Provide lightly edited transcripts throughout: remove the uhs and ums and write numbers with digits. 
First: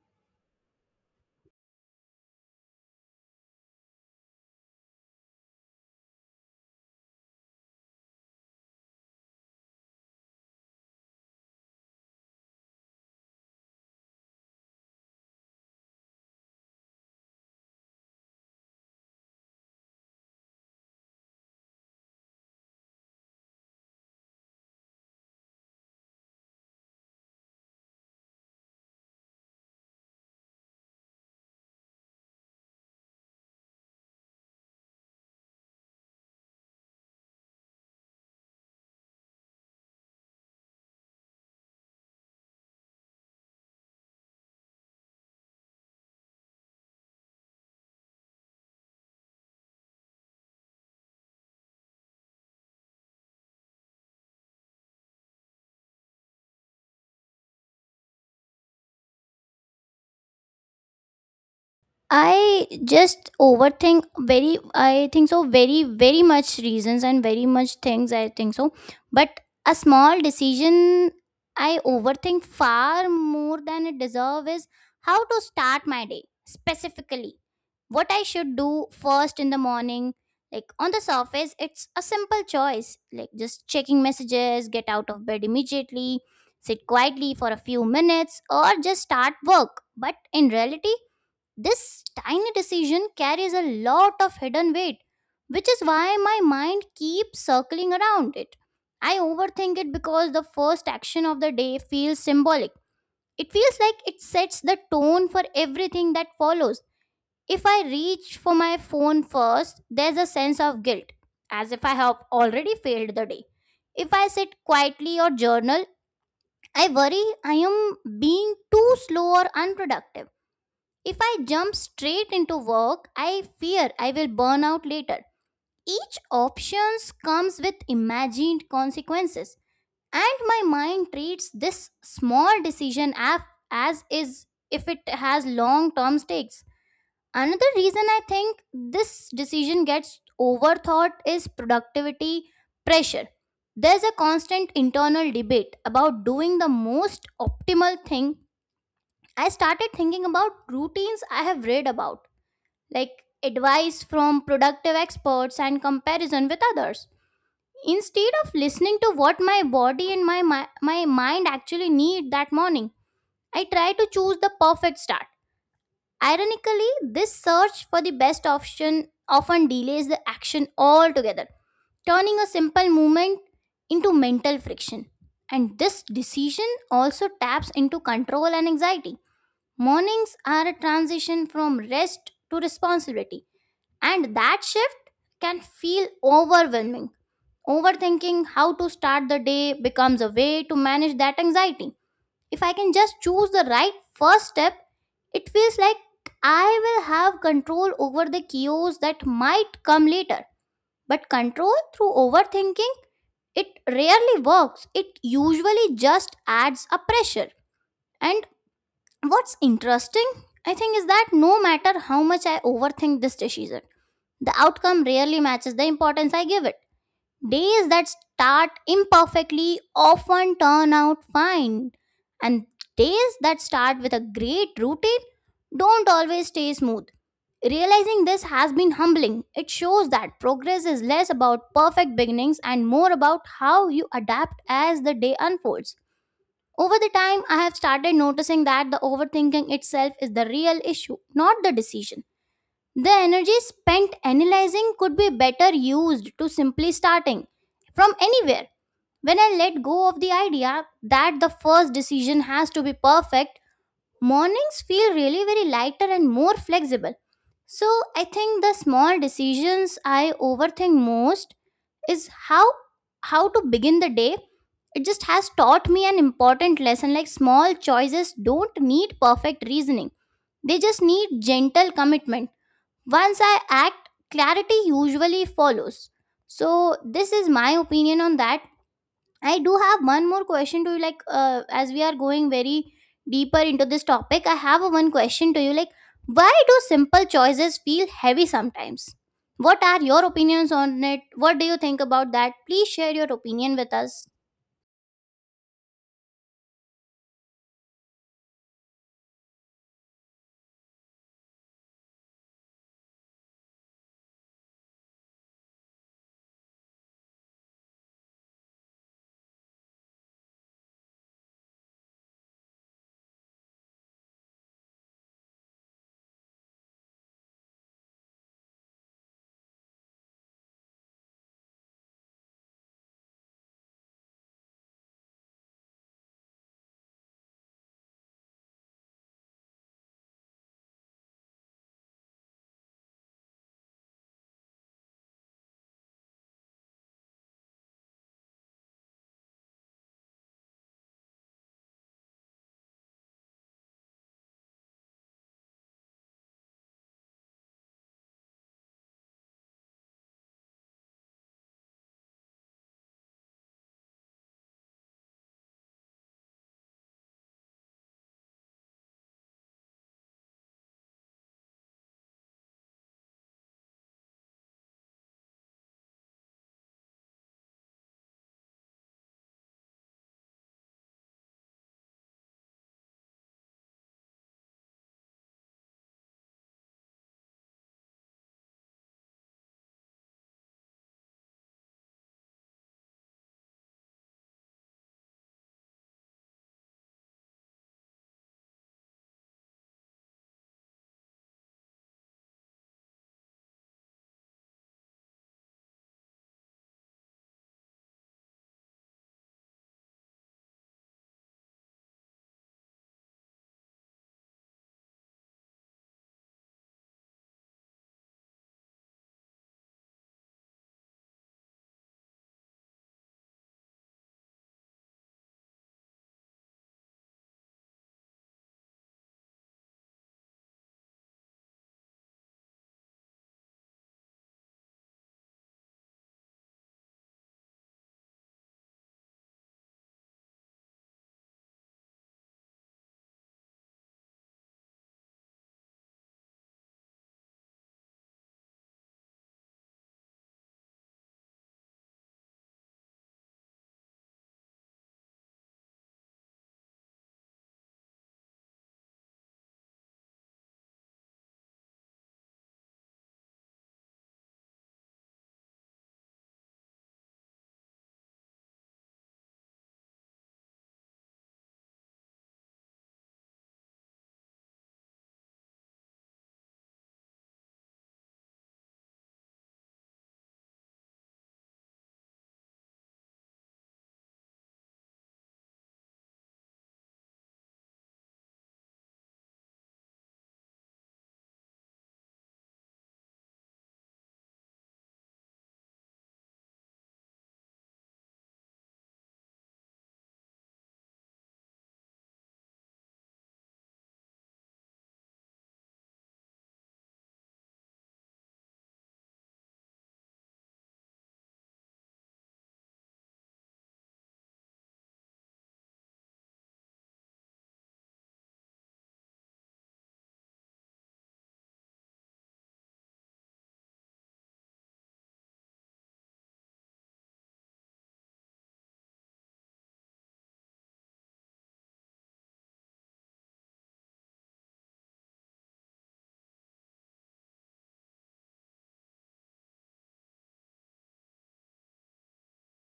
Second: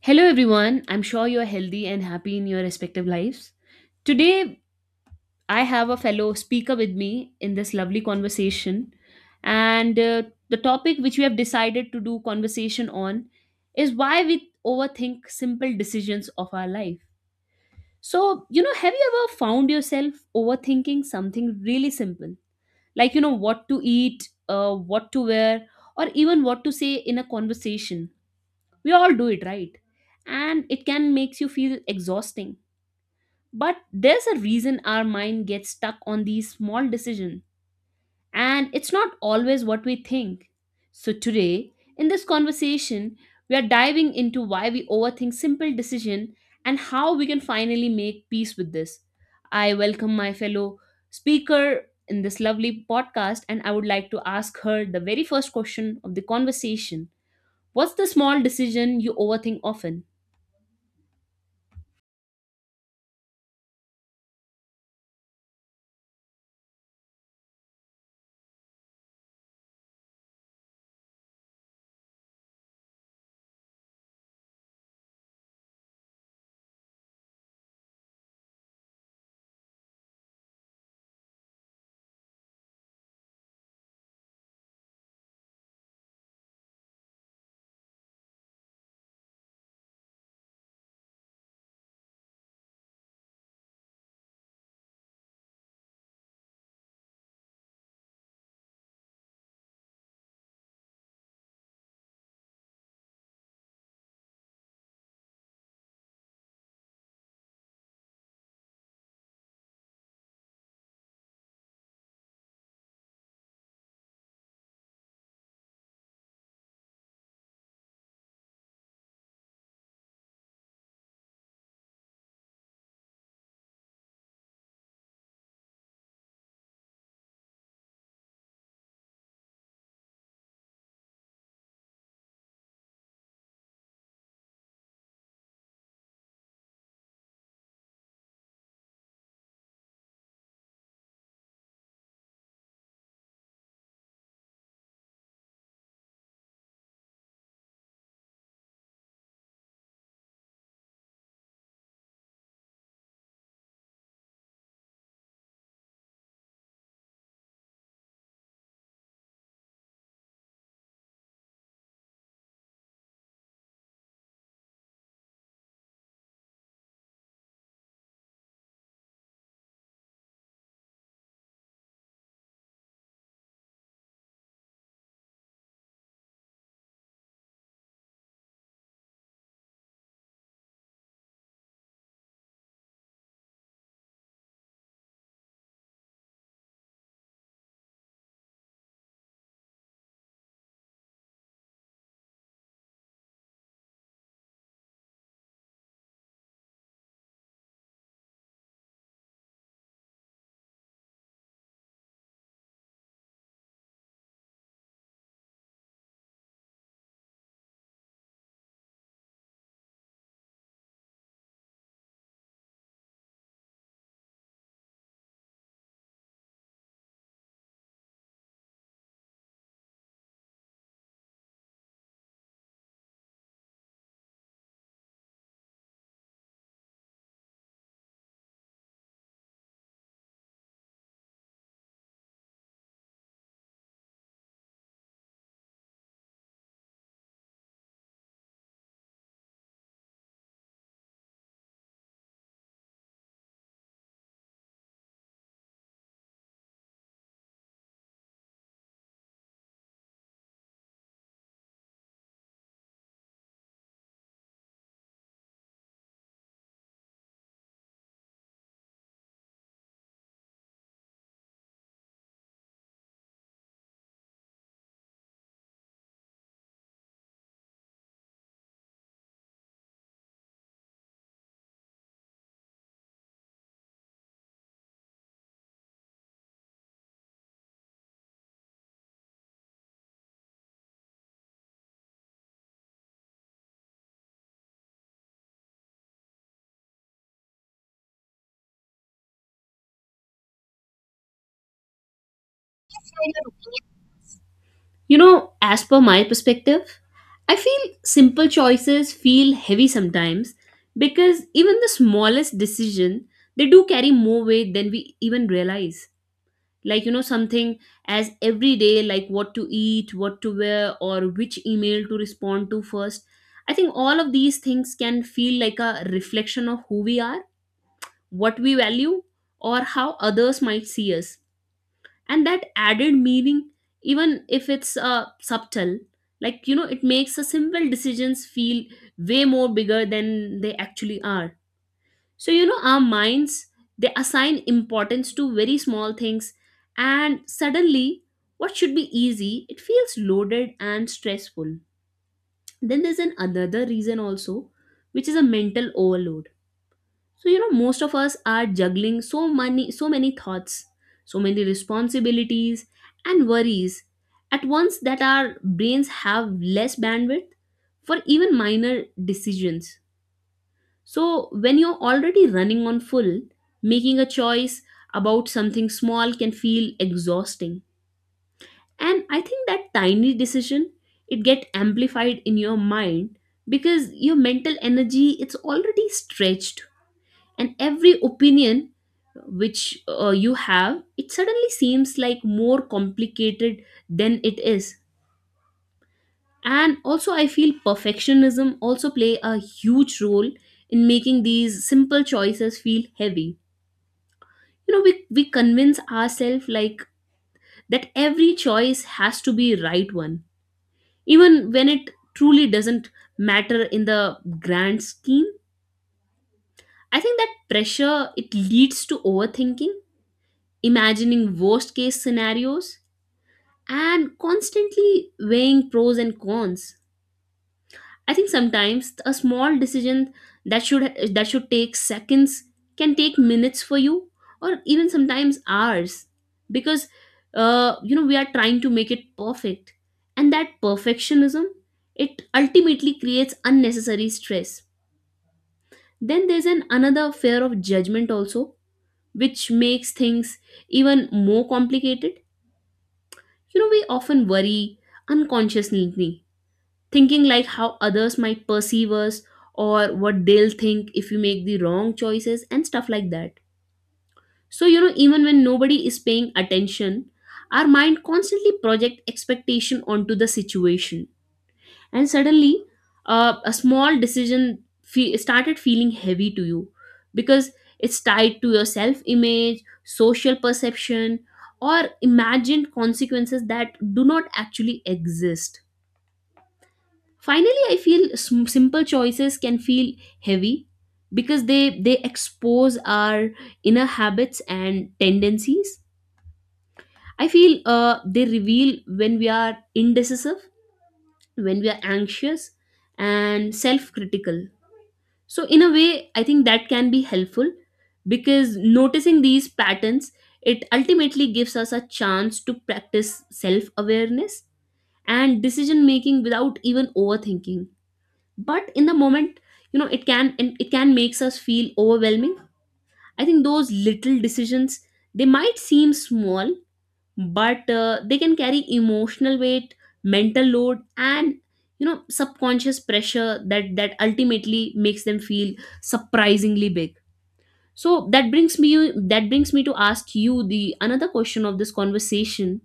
Hello, everyone. I'm sure you're healthy and happy in your respective lives. Today, I have a fellow speaker with me in this lovely conversation. And The topic which we have decided to do conversation on is why we overthink simple decisions of our life. So, you know, have you ever found yourself overthinking something really simple? Like, you know, what to eat, what to wear, or even what to say in a conversation? We all do it, right? And it can makes you feel exhausting, but there's a reason our mind gets stuck on these small decisions, and it's not always what we think. So today, in this conversation, we are diving into why we overthink simple decision and how we can finally make peace with this. I welcome my fellow speaker in this lovely podcast, and I would like to ask her the very first question of the conversation. What's the small decision you overthink often? I just overthink very I think so very very much reasons and very much things I think so, but a small decision I overthink far more than it deserve is how to start my day. Specifically, what I should do first in the morning, like on the surface it's a simple choice, like just checking messages, get out of bed immediately, sit quietly for a few minutes or just start work. But in reality, this tiny decision carries a lot of hidden weight, which is why my mind keeps circling around it. I overthink it because the first action of the day feels symbolic. It feels like it sets the tone for everything that follows. If I reach for my phone first, there's a sense of guilt, as if I have already failed the day. If I sit quietly or journal, I worry I am being too slow or unproductive. If I jump straight into work, I fear I will burn out later. Each options comes with imagined consequences, and my mind treats this small decision as is if it has long term stakes. Another reason I think this decision gets overthought is productivity pressure. There's a constant internal debate about doing the most optimal thing. I started thinking about routines I have read about, like advice from productive experts and comparison with others. Instead of listening to what my body and my mind actually need that morning, I try to choose the perfect start. Ironically, this search for the best option often delays the action altogether, turning a simple movement into mental friction. And this decision also taps into control and anxiety. Mornings are a transition from rest to responsibility, and that shift can feel overwhelming. Overthinking how to start the day becomes a way to manage that anxiety. If I can just choose the right first step, it feels like I will have control over the chaos that might come later. But control through overthinking, it rarely works. It usually just adds a pressure. And what's interesting, I think, is that no matter how much I overthink this decision, the outcome rarely matches the importance I give it. Days that start imperfectly often turn out fine, and days that start with a great routine don't always stay smooth. Realizing this has been humbling. It shows that progress is less about perfect beginnings and more about how you adapt as the day unfolds. Over the time, I have started noticing that the overthinking itself is the real issue, not the decision. The energy spent analyzing could be better used to simply starting from anywhere. When I let go of the idea that the first decision has to be perfect, mornings feel really very lighter and more flexible. So I think the small decisions I overthink most is how to begin the day. It just has taught me an important lesson, like small choices don't need perfect reasoning. They just need gentle commitment. Once I act, clarity usually follows. So, this is my opinion on that. I do have one more question to you. Like, as we are going very deeper into this topic, I have a one question to you. Like, why do simple choices feel heavy sometimes? What are your opinions on it? What do you think about that? Please share your opinion with us. You know, as per my perspective, I feel simple choices feel heavy sometimes because even the smallest decision, they do carry more weight than we even realize. Like, you know, something as everyday, like what to eat, what to wear, or which email to respond to first. I think all of these things can feel like a reflection of who we are, what we value, or how others might see us, and that added meaning, even if it's subtle, like, you know, it makes the simple decisions feel way more bigger than they actually are. So, you know, our minds, they assign importance to very small things, and suddenly what should be easy, it feels loaded and stressful. Then there's an another reason also, which is a mental overload. So, you know, most of us are juggling so many so many thoughts, so many responsibilities and worries at once that our brains have less bandwidth for even minor decisions. So when you're already running on full, making a choice about something small can feel exhausting. And I think that tiny decision, it get amplified in your mind because your mental energy, it's already stretched, and every opinion which you have, it suddenly seems like more complicated than it is. And also, I feel perfectionism also play a huge role in making these simple choices feel heavy. You know, we convince ourselves like that every choice has to be right one, even when it truly doesn't matter in the grand scheme. I think that pressure, it leads to overthinking, imagining worst case scenarios, and constantly weighing pros and cons. I think sometimes a small decision that should take seconds can take minutes for you, or even sometimes hours, because you know, we are trying to make it perfect, and that perfectionism, it ultimately creates unnecessary stress. Then there's an another fear of judgment also, which makes things even more complicated. You know, we often worry unconsciously, thinking like how others might perceive us or what they'll think if we make the wrong choices and stuff like that. So, you know, even when nobody is paying attention, our mind constantly project expectation onto the situation. And suddenly, a started feeling heavy to you because it's tied to your self image, social perception, or imagined consequences that do not actually exist. Finally, I feel simple choices can feel heavy because they expose our inner habits and tendencies. I feel they reveal when we are indecisive, when we are anxious and self-critical. So in a way, I think that can be helpful because noticing these patterns, it ultimately gives us a chance to practice self-awareness and decision making without even overthinking. But in the moment, you know, it can, and it can makes us feel overwhelming. I think those little decisions, they might seem small, but they can carry emotional weight, mental load, and, you know, subconscious pressure that ultimately makes them feel surprisingly big. So that brings me to ask you the another question of this conversation,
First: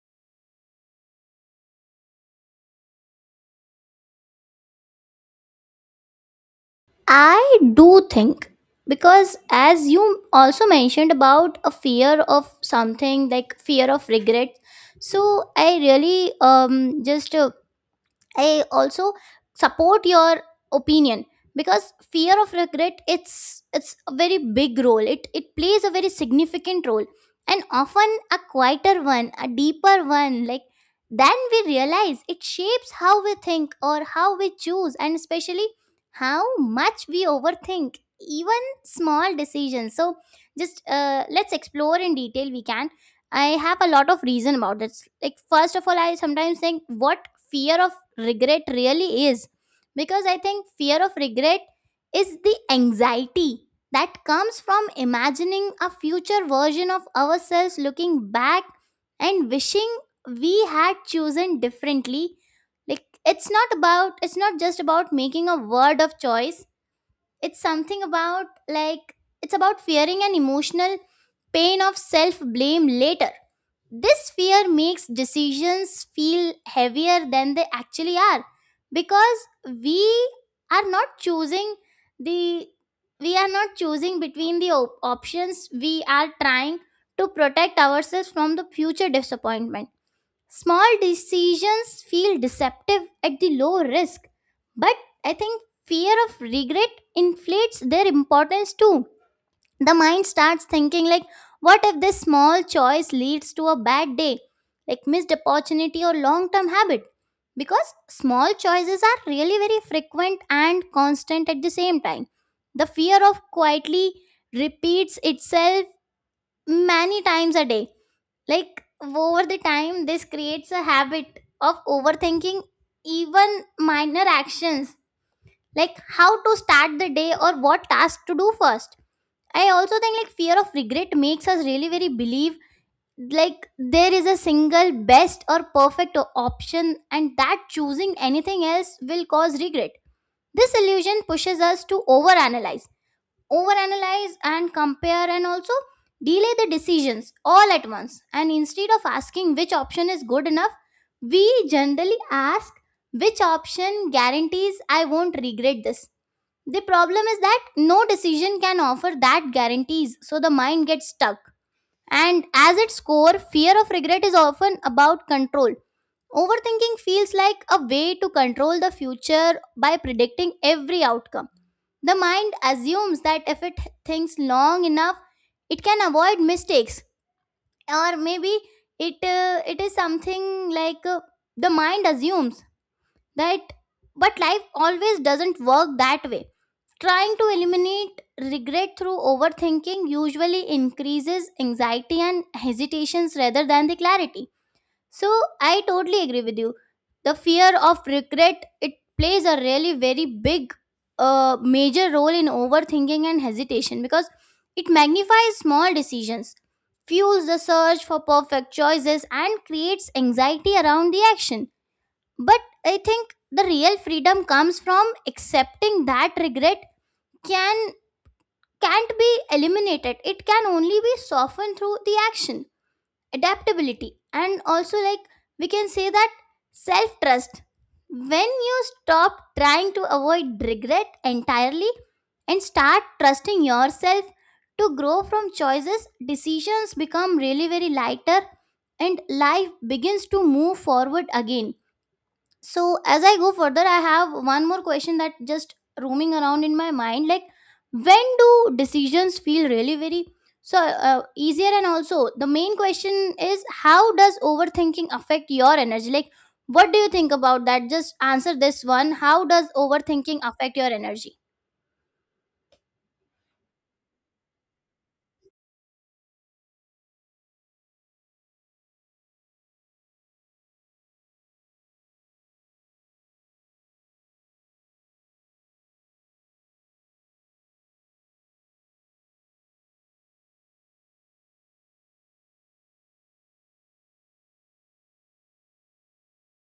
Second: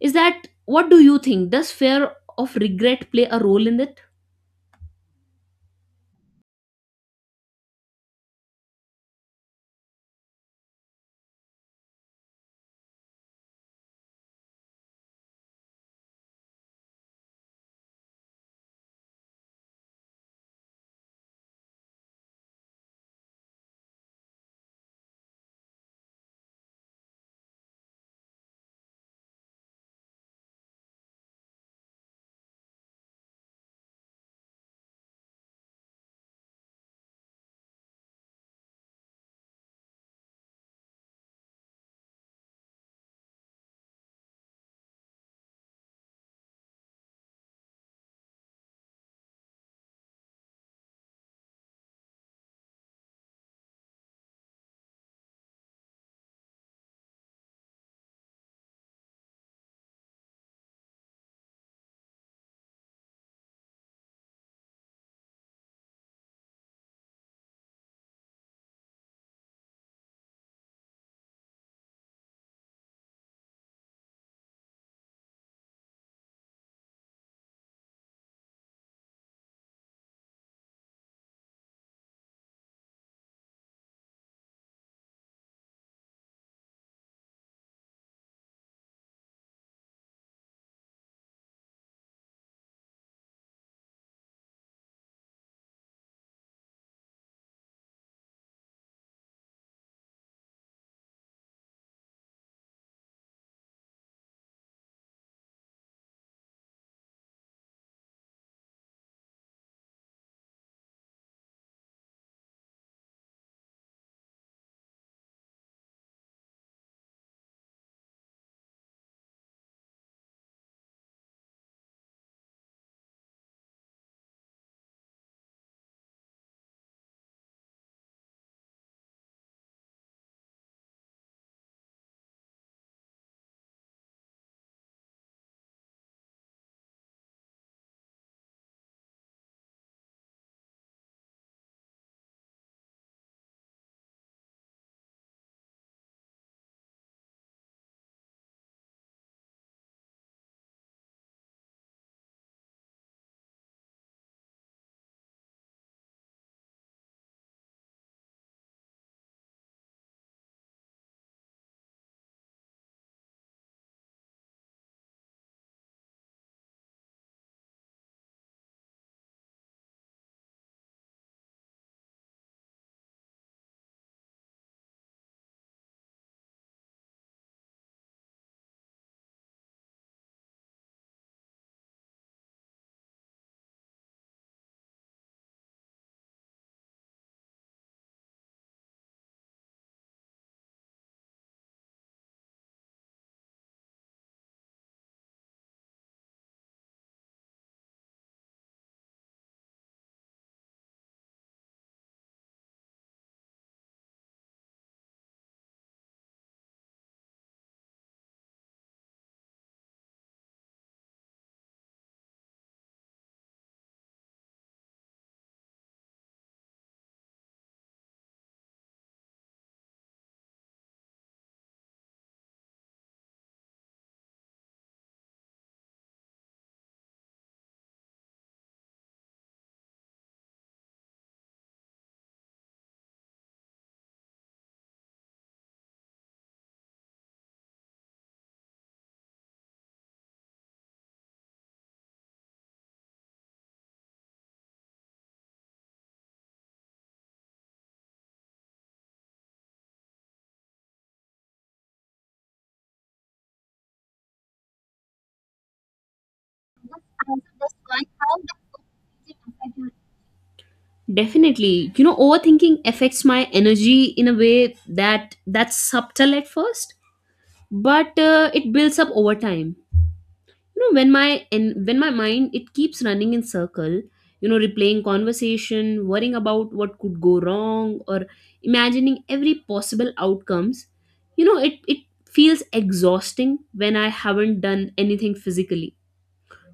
is that what do you think, does fear of regret play a role in this? I do think, because as you also mentioned about a fear of something like fear of regret, so I really just I also support your opinion, because fear of regret, it's a very big role. It plays a very significant role, and often a quieter one, a deeper one like then we realize. It shapes how we think or how we choose, and especially how much we overthink even small decisions. So, just let's explore in detail we can. I have a lot of reason about this. Like first of all, I sometimes think what fear of regret really is, because I think fear of regret is the anxiety that comes from imagining a future version of ourselves looking back and wishing we had chosen differently. Like, it's not just about making a word of choice. It's something about, like, it's about fearing an emotional pain of self blame later. This fear makes decisions feel heavier than they actually are, because we are not choosing the we are not choosing between the options. We are trying to protect ourselves from the future disappointment. Small decisions feel deceptive at the low risk, but I think fear of regret inflates their importance too. The mind starts thinking like, what if this small choice leads to a bad day, like missed opportunity or long term habit? Because small choices are really very frequent and constant at the same time, the fear of quietly repeats itself many times a day. Like over the time this creates a habit of overthinking even minor actions, like how to start the day or what task to do first. I also think like fear of regret makes us really very believe like there is a single best or perfect option, and that choosing anything else will cause regret. This illusion pushes us to overanalyze, overanalyze and compare and also delay the decisions all at once. And instead of asking which option is good enough, we generally ask which option guarantees I won't regret this. The problem is that no decision can offer that guarantees, so the mind gets stuck. And as its core, fear of regret is often about control. Overthinking feels like a way to control the future by predicting every outcome. The mind assumes that if it thinks long enough, it can avoid mistakes, or maybe it it is something like the mind assumes that, but life always doesn't work that way. Trying to eliminate regret through overthinking usually increases anxiety and hesitations rather than the clarity. So I totally agree with you. The fear of regret, it plays a really very big major role in overthinking and hesitation, because it magnifies small decisions, fuels the search for perfect choices and creates anxiety around the action. But I think the real freedom comes from accepting that regret can can't be eliminated. It can only be softened through the action, adaptability, and also like we can say that self-trust. When you stop trying to avoid regret entirely and start trusting yourself to grow from choices, decisions become really very lighter and life begins to move forward again. So as I go further, I have one more question that just roaming around in my mind, like when do decisions feel really very, easier? And also the main question is, how does overthinking affect your energy? Like what do you think about that? Just answer this one. How does overthinking affect your energy? Definitely. You know, overthinking affects my energy in a way that's subtle at first, but it builds up over time. You know, when my and when my mind, it keeps running in circle, you know, replaying conversation, worrying about what could go wrong, or imagining every possible outcomes. You know, it feels exhausting when I haven't done anything physically.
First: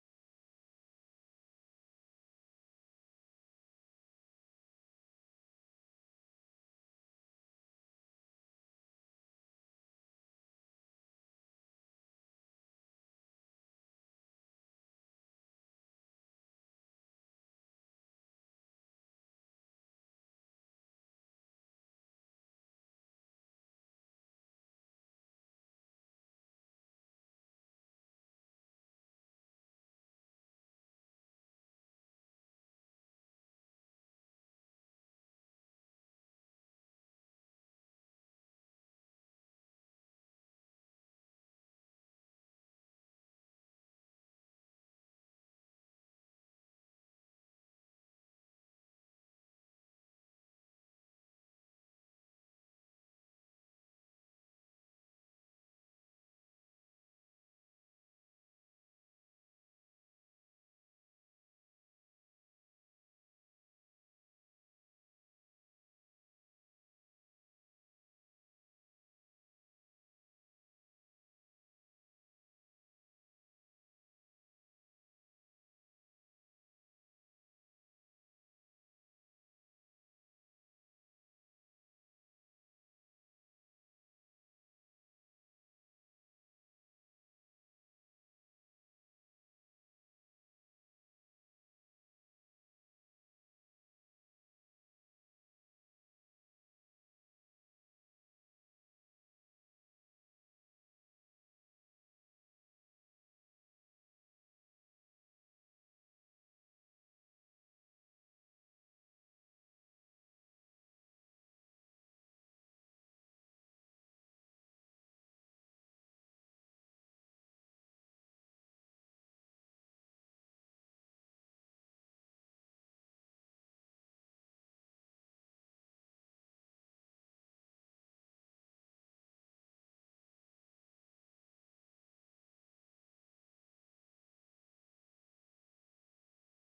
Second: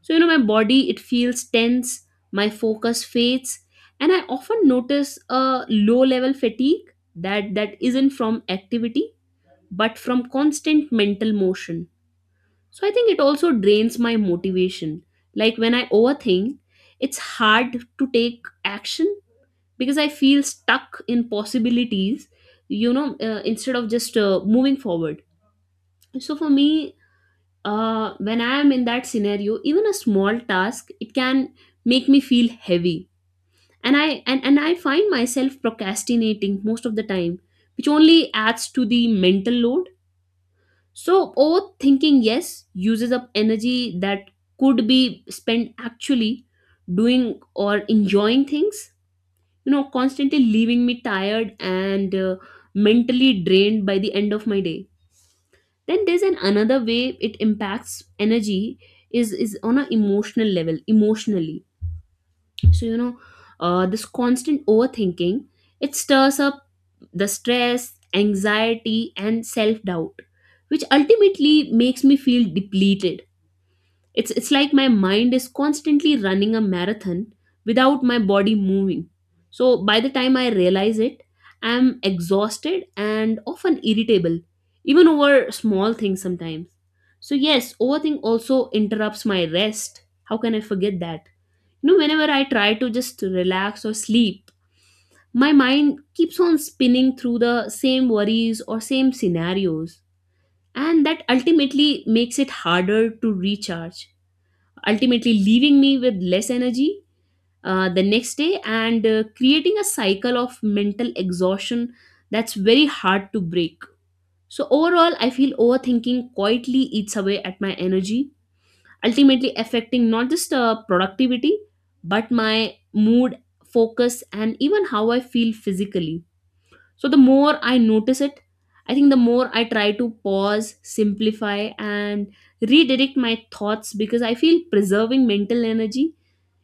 So, you know, my body, it feels tense, my focus fades, and I often notice a low level fatigue that isn't from activity but from constant mental motion. So, I think it also drains my motivation. Like when I overthink, it's hard to take action because I feel stuck in possibilities, you know, instead of just moving forward. So, for me, when I am in that scenario, even a small task, it can make me feel heavy. And I find myself procrastinating most of the time, which only adds to the mental load. So overthinking, yes, uses up energy that could be spent actually doing or enjoying things. You know, constantly leaving me tired and mentally drained by the end of my day. Then there's an another way it impacts energy is on an emotional level, emotionally. So, you know, this constant overthinking, it stirs up the stress, anxiety, and self-doubt, which ultimately makes me feel depleted. It's like my mind is constantly running a marathon without my body moving. So by the time I realize it, I'm exhausted and often irritable, even over small things sometimes. So, yes, overthink also interrupts my rest. How can I forget that? You know, whenever I try to just relax or sleep, my mind keeps on spinning through the same worries or same scenarios, and that ultimately makes it harder to recharge, ultimately leaving me with less energy the next day, and creating a cycle of mental exhaustion that's very hard to break. So, overall, I feel overthinking quietly eats away at my energy, ultimately affecting not just productivity, but my mood, focus, and even how I feel physically. So, the more I notice it, I think the more I try to pause, simplify, and redirect my thoughts because I feel preserving mental energy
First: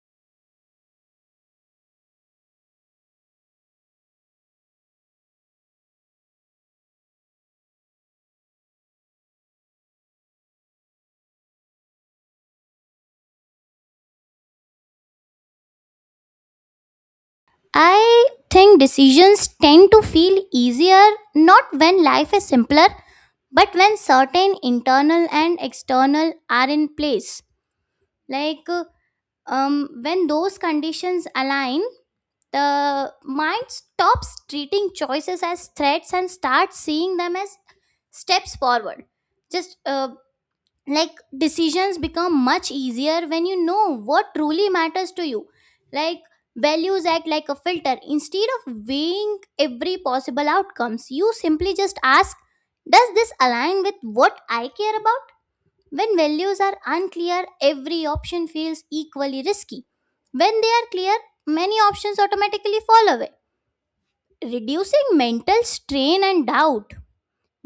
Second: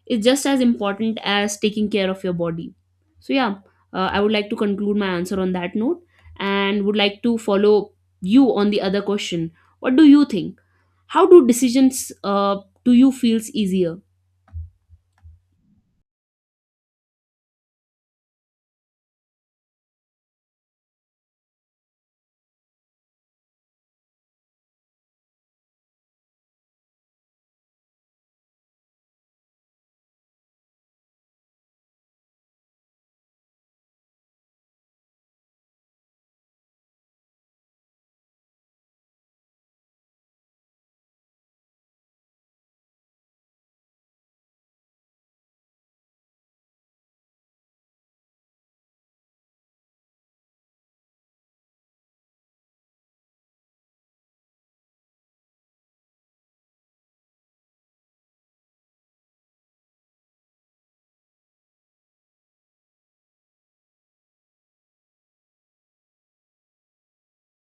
is just as important as taking care of your body. So, yeah, I would like to conclude my answer on that note and would like to follow you on the other question. What do you think? How do decisions do you feels easier? I think decisions tend to feel easier not when life is simpler, but when certain internal and external are in place. like uh, when those conditions align, the mind stops treating choices as threats and starts seeing them as steps forward. Just uh, like decisions become much easier when you know what truly matters to you. Like, values act like a filter. Instead of weighing every possible outcomes, you simply just ask, does this align with what I care about? When values are unclear, every option feels equally risky. When they are clear, many options automatically fall away, reducing mental strain and doubt.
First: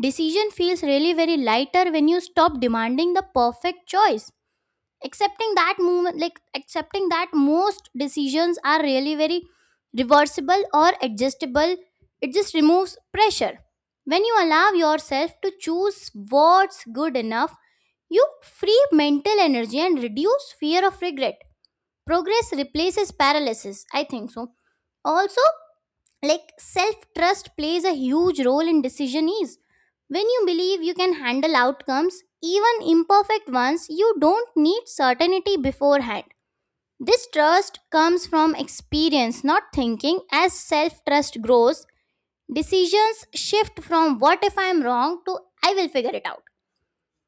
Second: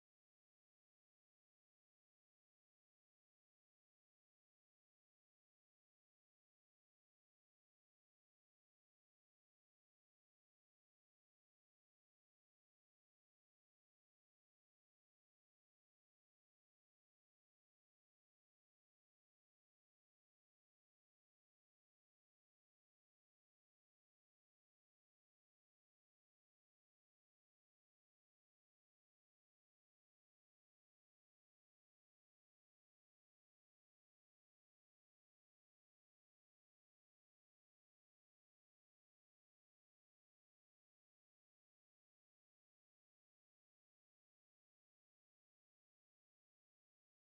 Decision feels really very lighter when you stop demanding the perfect choice. Accepting that movement, like accepting that most decisions are really very reversible or adjustable, it just removes pressure. When you allow yourself to choose what's good enough, you free mental energy and reduce fear of regret. Progress replaces paralysis, I think so. Also, like, self trust plays a huge role in decision ease. When you believe you can handle outcomes, even imperfect ones, you don't need certainty beforehand. This trust comes from experience, not thinking. As self trust grows, decisions shift from what if I'm wrong to I will figure it out.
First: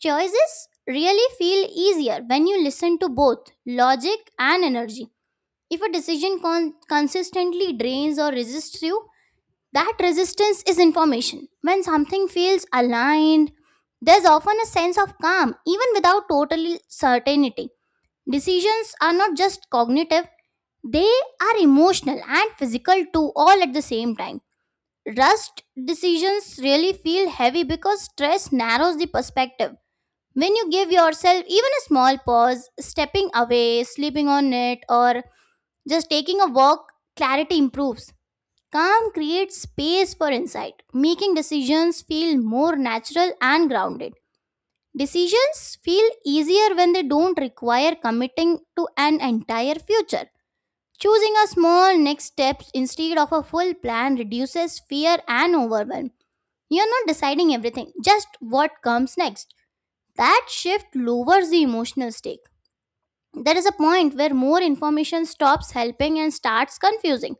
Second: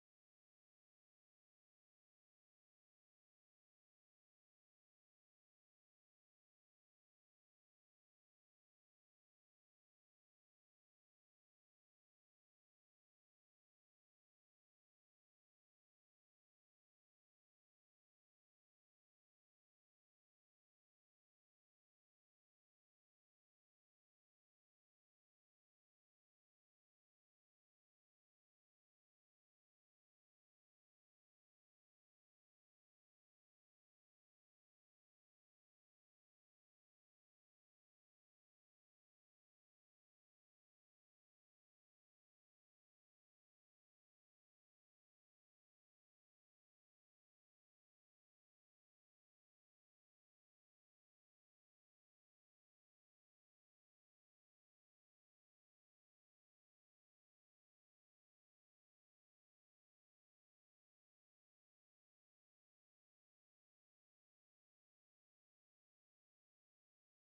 Choices really feel easier when you listen to both logic and energy. If a decision consistently drains or resists you, that resistance is information. When something feels aligned, there's often a sense of calm, even without total certainty. Decisions are not just cognitive, they are emotional and physical too, all at the same time. Rushed decisions really feel heavy because stress narrows the perspective. When you give yourself even a small pause, stepping away, sleeping on it, or just taking a walk, clarity improves. Calm creates space for insight, making decisions feel more natural and grounded. Decisions feel easier when they don't require committing to an entire future. Choosing a small next step instead of a full plan reduces fear and overwhelm. You're not deciding everything, just what comes next. That shift lowers the emotional stake. There is a point where more information stops helping and starts confusing.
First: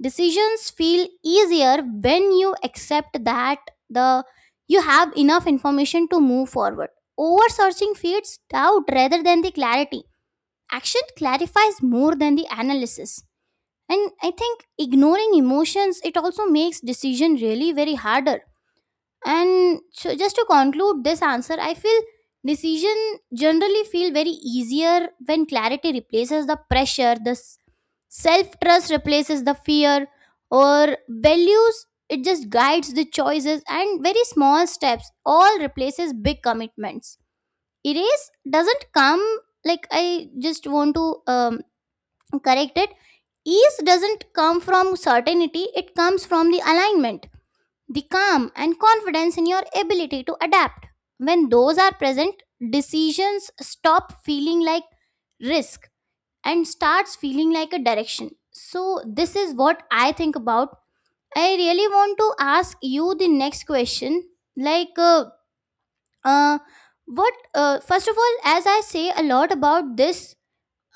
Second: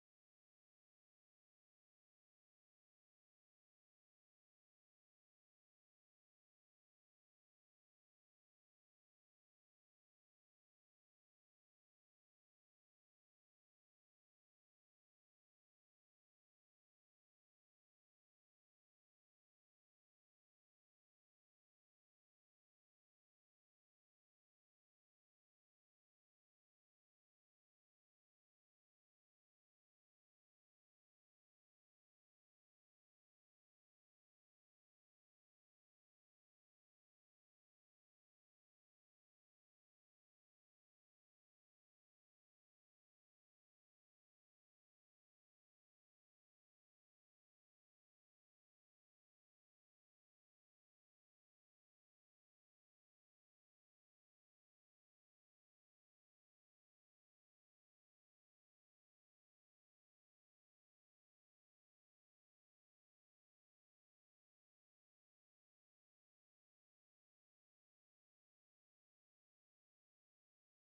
Decisions feel easier when you accept that the you have enough information to move forward. Over searching feeds doubt rather than the clarity. Action clarifies more than the analysis. And I think ignoring emotions it also makes decision really very harder. And so just to conclude this answer, I feel decision generally feel very easier when clarity replaces the pressure the Self trust replaces the fear or values, it just guides the choices and very small steps, all replaces big commitments. Erase doesn't come like I just want to correct it. Ease doesn't come from certainty, it comes from the alignment, the calm, and confidence in your ability to adapt. When those are present, decisions stop feeling like risk and starts feeling like a direction. So, this is what I think about. I really want to ask you the next question Like, uh, first of all, as I say a lot about this,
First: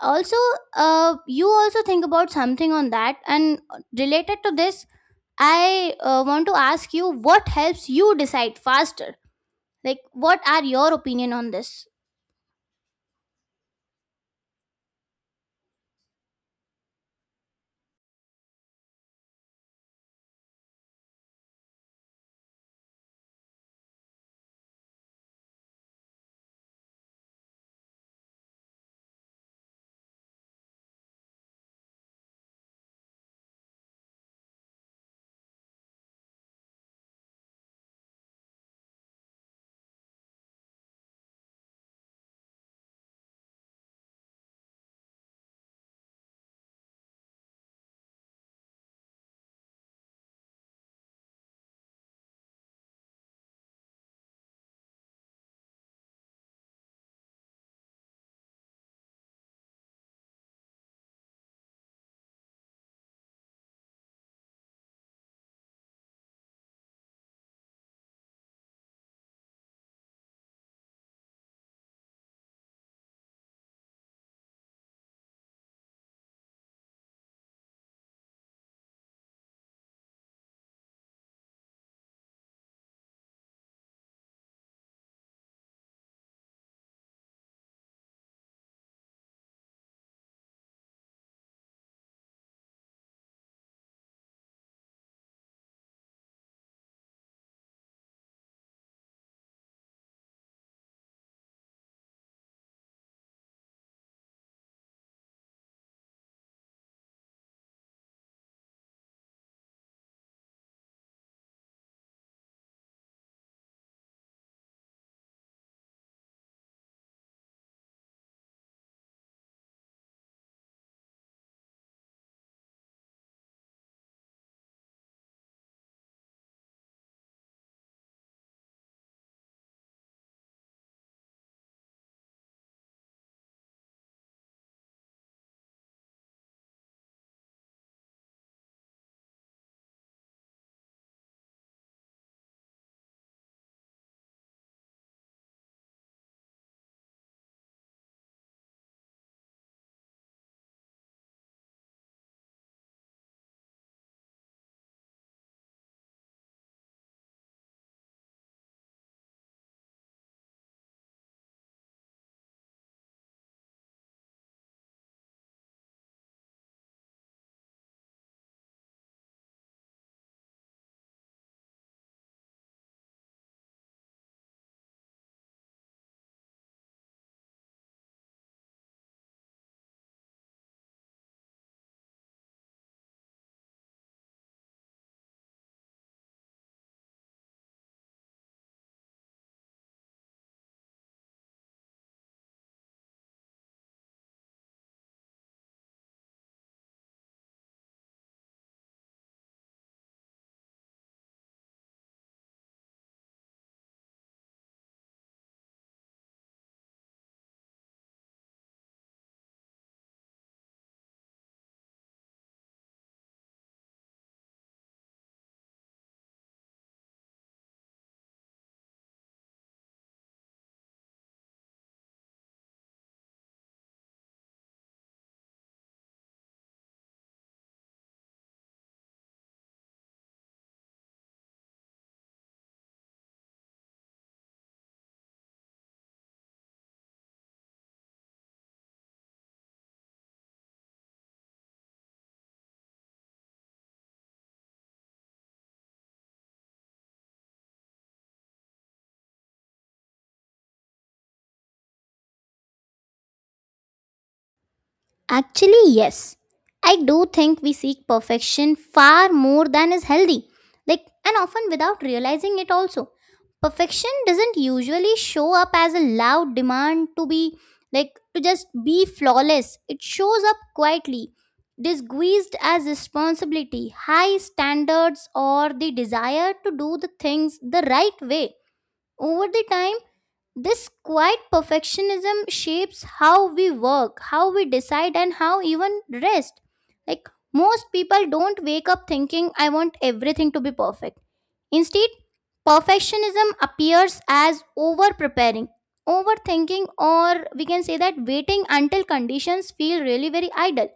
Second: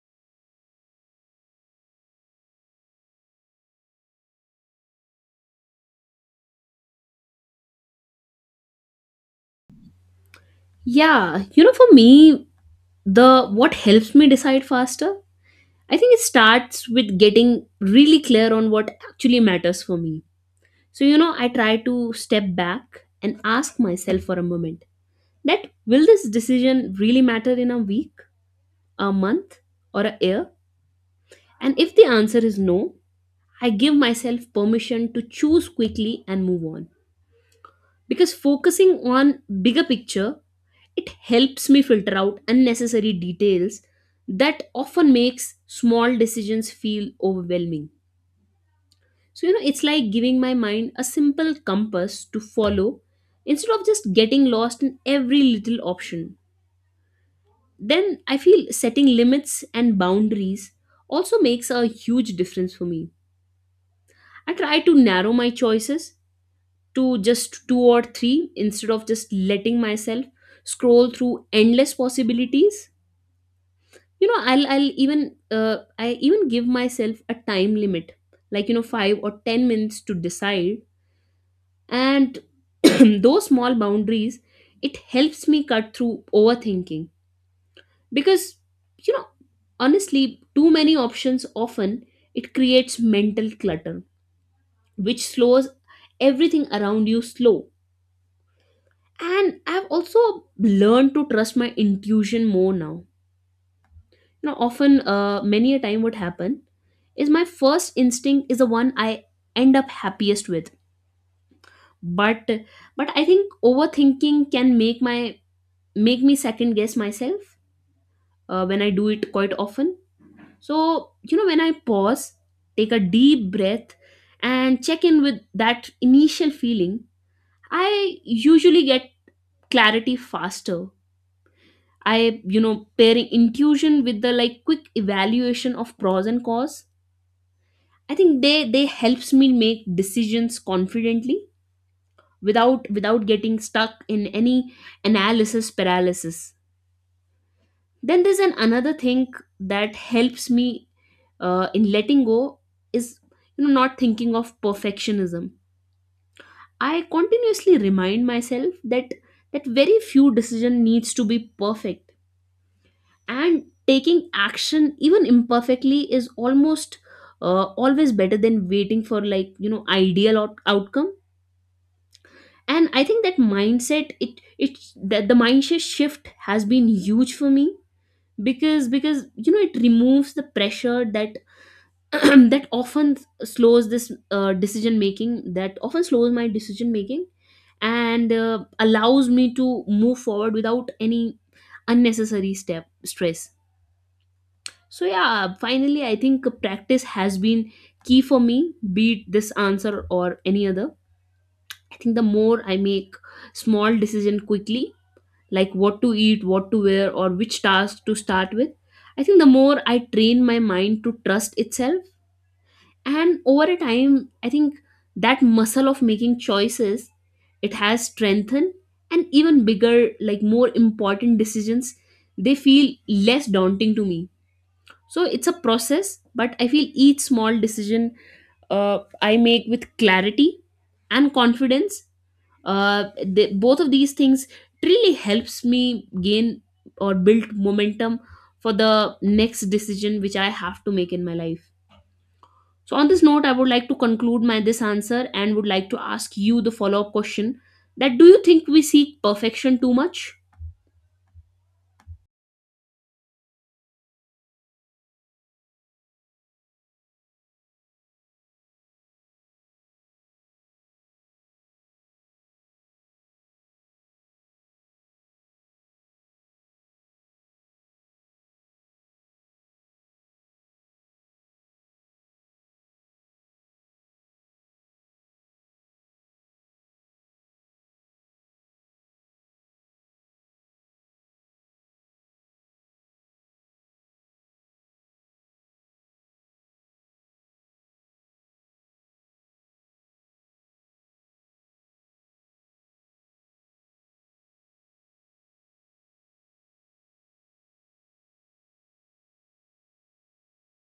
also, you also think about something on that, and related to this, I want to ask you what helps you decide faster? Like, what are your opinion Yeah, on you know, for this? me, the what helps me decide faster, I think it starts with getting really clear on what actually matters for me. So, you know, I try to step back and ask myself for a moment that will this decision really matter in a week? A month, or a year? And if the answer is no, I give myself permission to choose quickly and move on. Because focusing on bigger picture, it helps me filter out unnecessary details that often makes small decisions feel overwhelming. So, you know, it's like giving my mind a simple compass to follow instead of just getting lost in every little option. Then I feel setting limits and boundaries also makes a huge difference for me. I try to narrow my choices to just two or three instead of just letting myself scroll through endless possibilities. You know, I even give myself a time limit, like, you know, 5 or 10 minutes to decide. And those small boundaries, it helps me cut through overthinking because, you know, honestly, too many options often it creates mental clutter, which slows everything around you slow. And I've also learned to trust my intuition more now. Now, often many a time what happen is my first instinct is the one I end up happiest with, but but I think overthinking can make my make me second guess myself when I do it quite often. So, you know, when I pause, take a deep breath, and check in with that initial feeling, I usually get clarity faster. I, you know, pairing intuition with the like quick evaluation of pros and cons, I think they helps me make decisions confidently without getting stuck in any analysis paralysis. Then there's an another thing that helps me in letting go is, you know, not thinking of perfectionism. I continuously remind myself that very few decision needs to be perfect, and taking action even imperfectly is almost always better than waiting for, like, you know, ideal outcome. And I think that mindset, it that the mindset shift has been huge for me because, you know, it removes the pressure that that often that often slows my decision making and allows me to move forward without any unnecessary step stress. So yeah, finally I think practice has been key for me, be it this answer or any other. I think the more I make small decision quickly, like what to eat, what to wear, or which task to start with, I think the more I train my mind to trust itself, and over a time I think that muscle of making choices, it has strengthened, and even bigger, like more important decisions, they feel less daunting to me. So it's a process, but I feel each small decision I make with clarity and confidence, both of these things really helps me gain or build momentum for the next decision which I have to make in my life. So on this note, I would like to conclude my this answer and would like to ask you the follow up question, that do you think we seek perfection too much? Actually, yes. I do think we seek perfection far more than is healthy. Like, and often without realizing it also. Perfection doesn't usually show up as a loud demand to be, like, to just be flawless. It shows up quietly, disguised as responsibility, high standards, or the desire to do the things the right way. Over the time, this quiet perfectionism shapes how we work, how we decide, and how even rest. Like most people don't wake up thinking, I want everything to be perfect. Instead, perfectionism appears as over preparing, overthinking, or we can say that waiting until conditions feel really very idle.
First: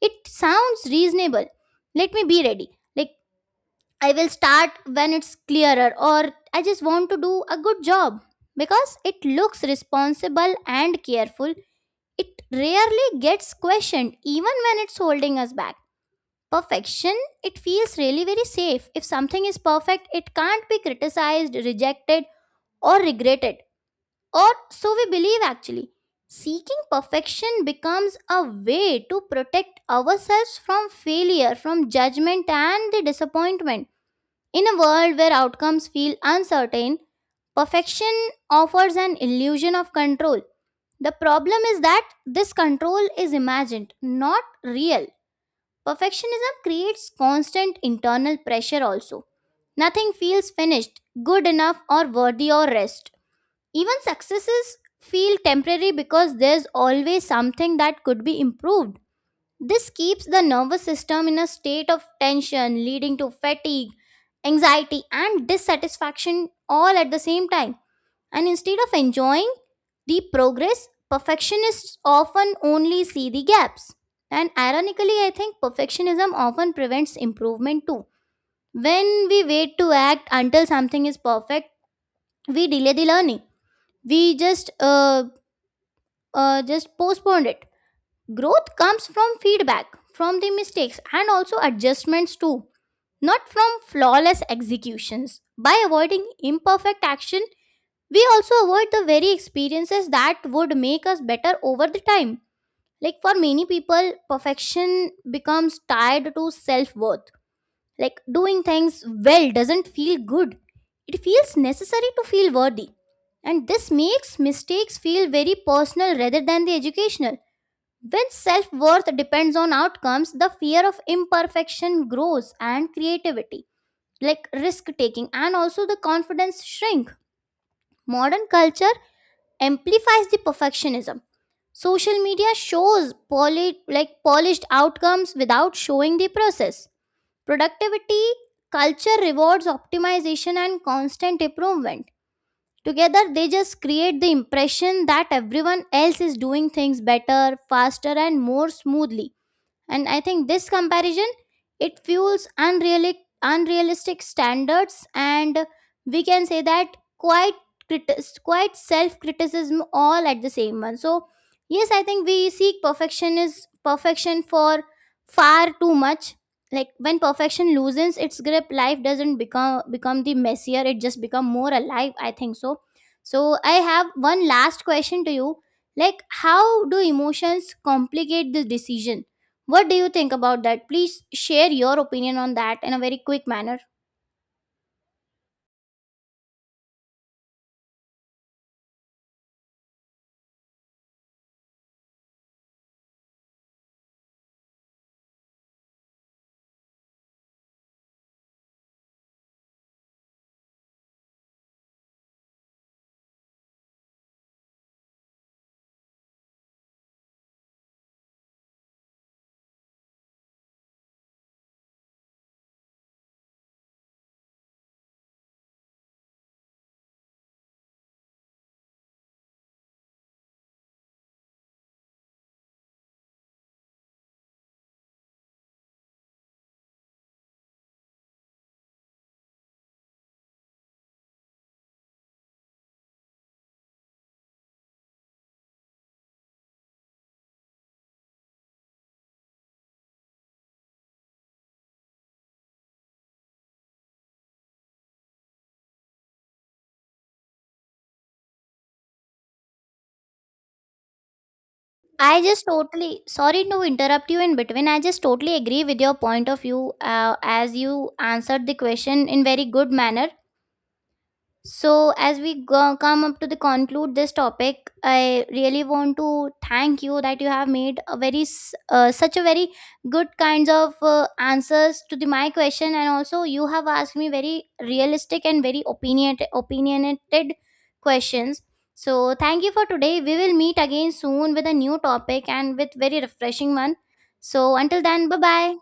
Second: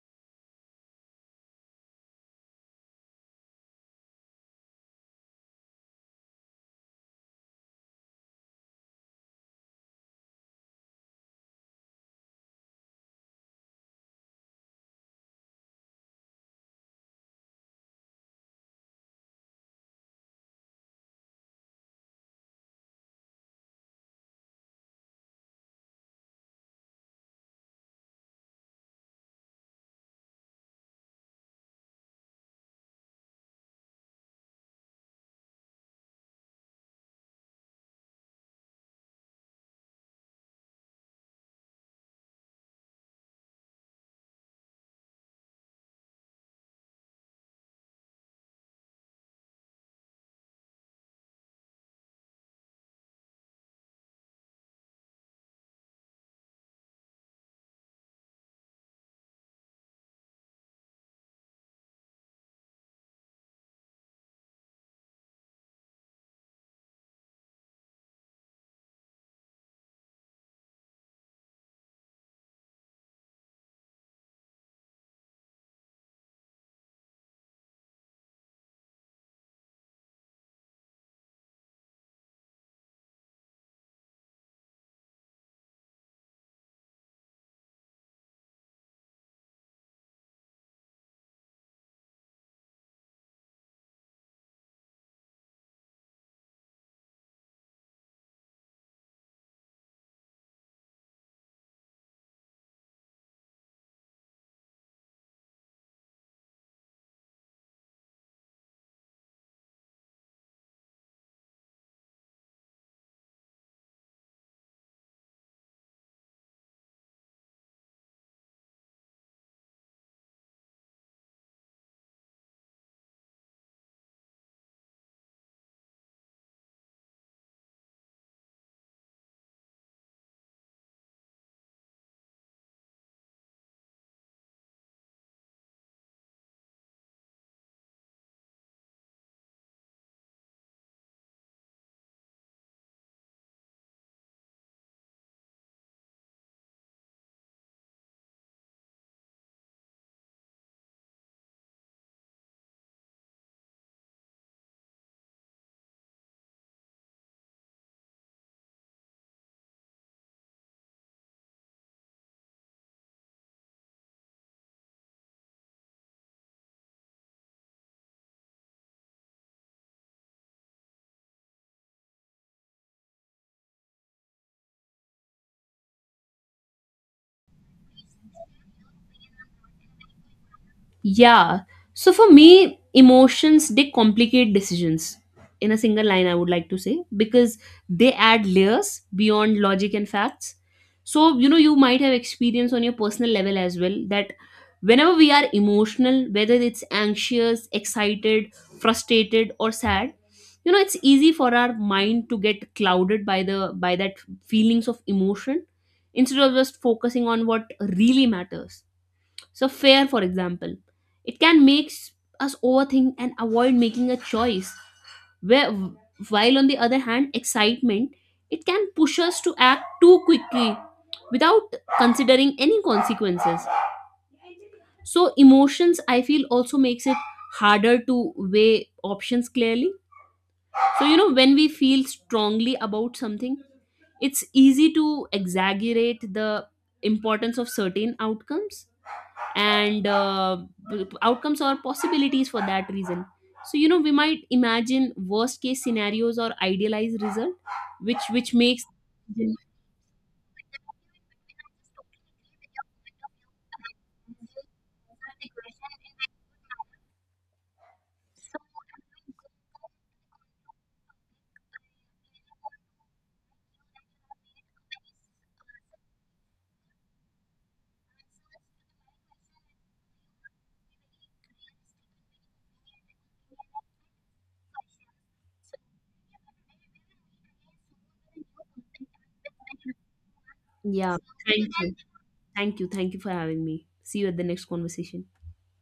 It sounds reasonable. Let me be ready. Like I will start when it's clearer, or I just want to do a good job because it looks responsible and careful. It rarely gets questioned, even when it's holding us back. Perfection, it feels really very safe. If something is perfect, it can't be criticized, rejected, or regretted. Or so we believe actually. Seeking perfection becomes a way to protect ourselves from failure, from judgment, and the disappointment in a world where outcomes feel uncertain, perfection offers an illusion of control. The problem is that this control is imagined, not real. Perfectionism creates constant internal pressure also. Nothing feels finished, good enough, or worthy or rest. Even successes feel temporary because there's always something that could be improved. This keeps the nervous system in a state of tension, leading to fatigue, anxiety, and dissatisfaction all at the same time. And instead of enjoying the progress, perfectionists often only see the gaps. And ironically, I think perfectionism often prevents improvement too. When we wait to act until something is perfect, we delay the learning. We just postpone it. Growth comes from feedback, from the mistakes, and also adjustments too, not from flawless executions. By avoiding imperfect action, we also avoid the very experiences that would make us better over the time. Like for many people, perfection becomes tied to self worth. Like doing things well doesn't feel good, it feels necessary to feel worthy. And this makes mistakes feel very personal rather than the educational when self worth depends on outcomes, the fear of imperfection grows and creativity, like risk taking, and also the confidence shrink. Modern culture amplifies the perfectionism. Social media shows like polished outcomes without showing the process. Productivity culture rewards optimization and constant improvement. Together, they just create the impression that everyone else is doing things better, faster, and more smoothly, and I think this comparison it fuels unrealistic standards and we can say that quite quite self criticism all at the same one. So yes, I think we seek perfection for far too much. Like when perfection loosens its grip, life doesn't become the messier, it just become more alive, I think so. So I have one last question to you, like how do emotions complicate the decision? What do you think about that? Please Yeah. share your So for opinion on that me, in a very quick emotions, manner. they complicate decisions. In a single line, I would like to say because they add layers beyond logic and facts. So, you know, you might have experience on your personal level as well that whenever we are emotional, whether it's anxious, excited, frustrated, or sad, you know, it's easy for our mind to get clouded by the by that feelings of emotion instead of just focusing on what really matters. So, fear, for example, it can make us overthink and avoid making a choice. Where, while on the other hand, excitement, it can push us to act too quickly without considering any consequences. So, emotions, I feel, also makes it harder to weigh options clearly. So, you know, when we feel strongly about something, it's easy to exaggerate the importance of certain outcomes and, outcomes or possibilities, for that reason. So, you know, we might imagine worst case scenarios or idealized result which makes. I just totally sorry to interrupt you in between. I just totally agree with your point of view as you answered the question in very good manner. So, as we go, come up to the conclude this topic, I really want to thank you that you have made a very such a very good kinds of answers to the my question, and also you have asked me very realistic and very opinionated questions. So, thank you for today. We will meet again Yeah, soon thank with a you. new topic and thank you with thank you very for having refreshing me. one. See you at the next So, until conversation. then, bye bye.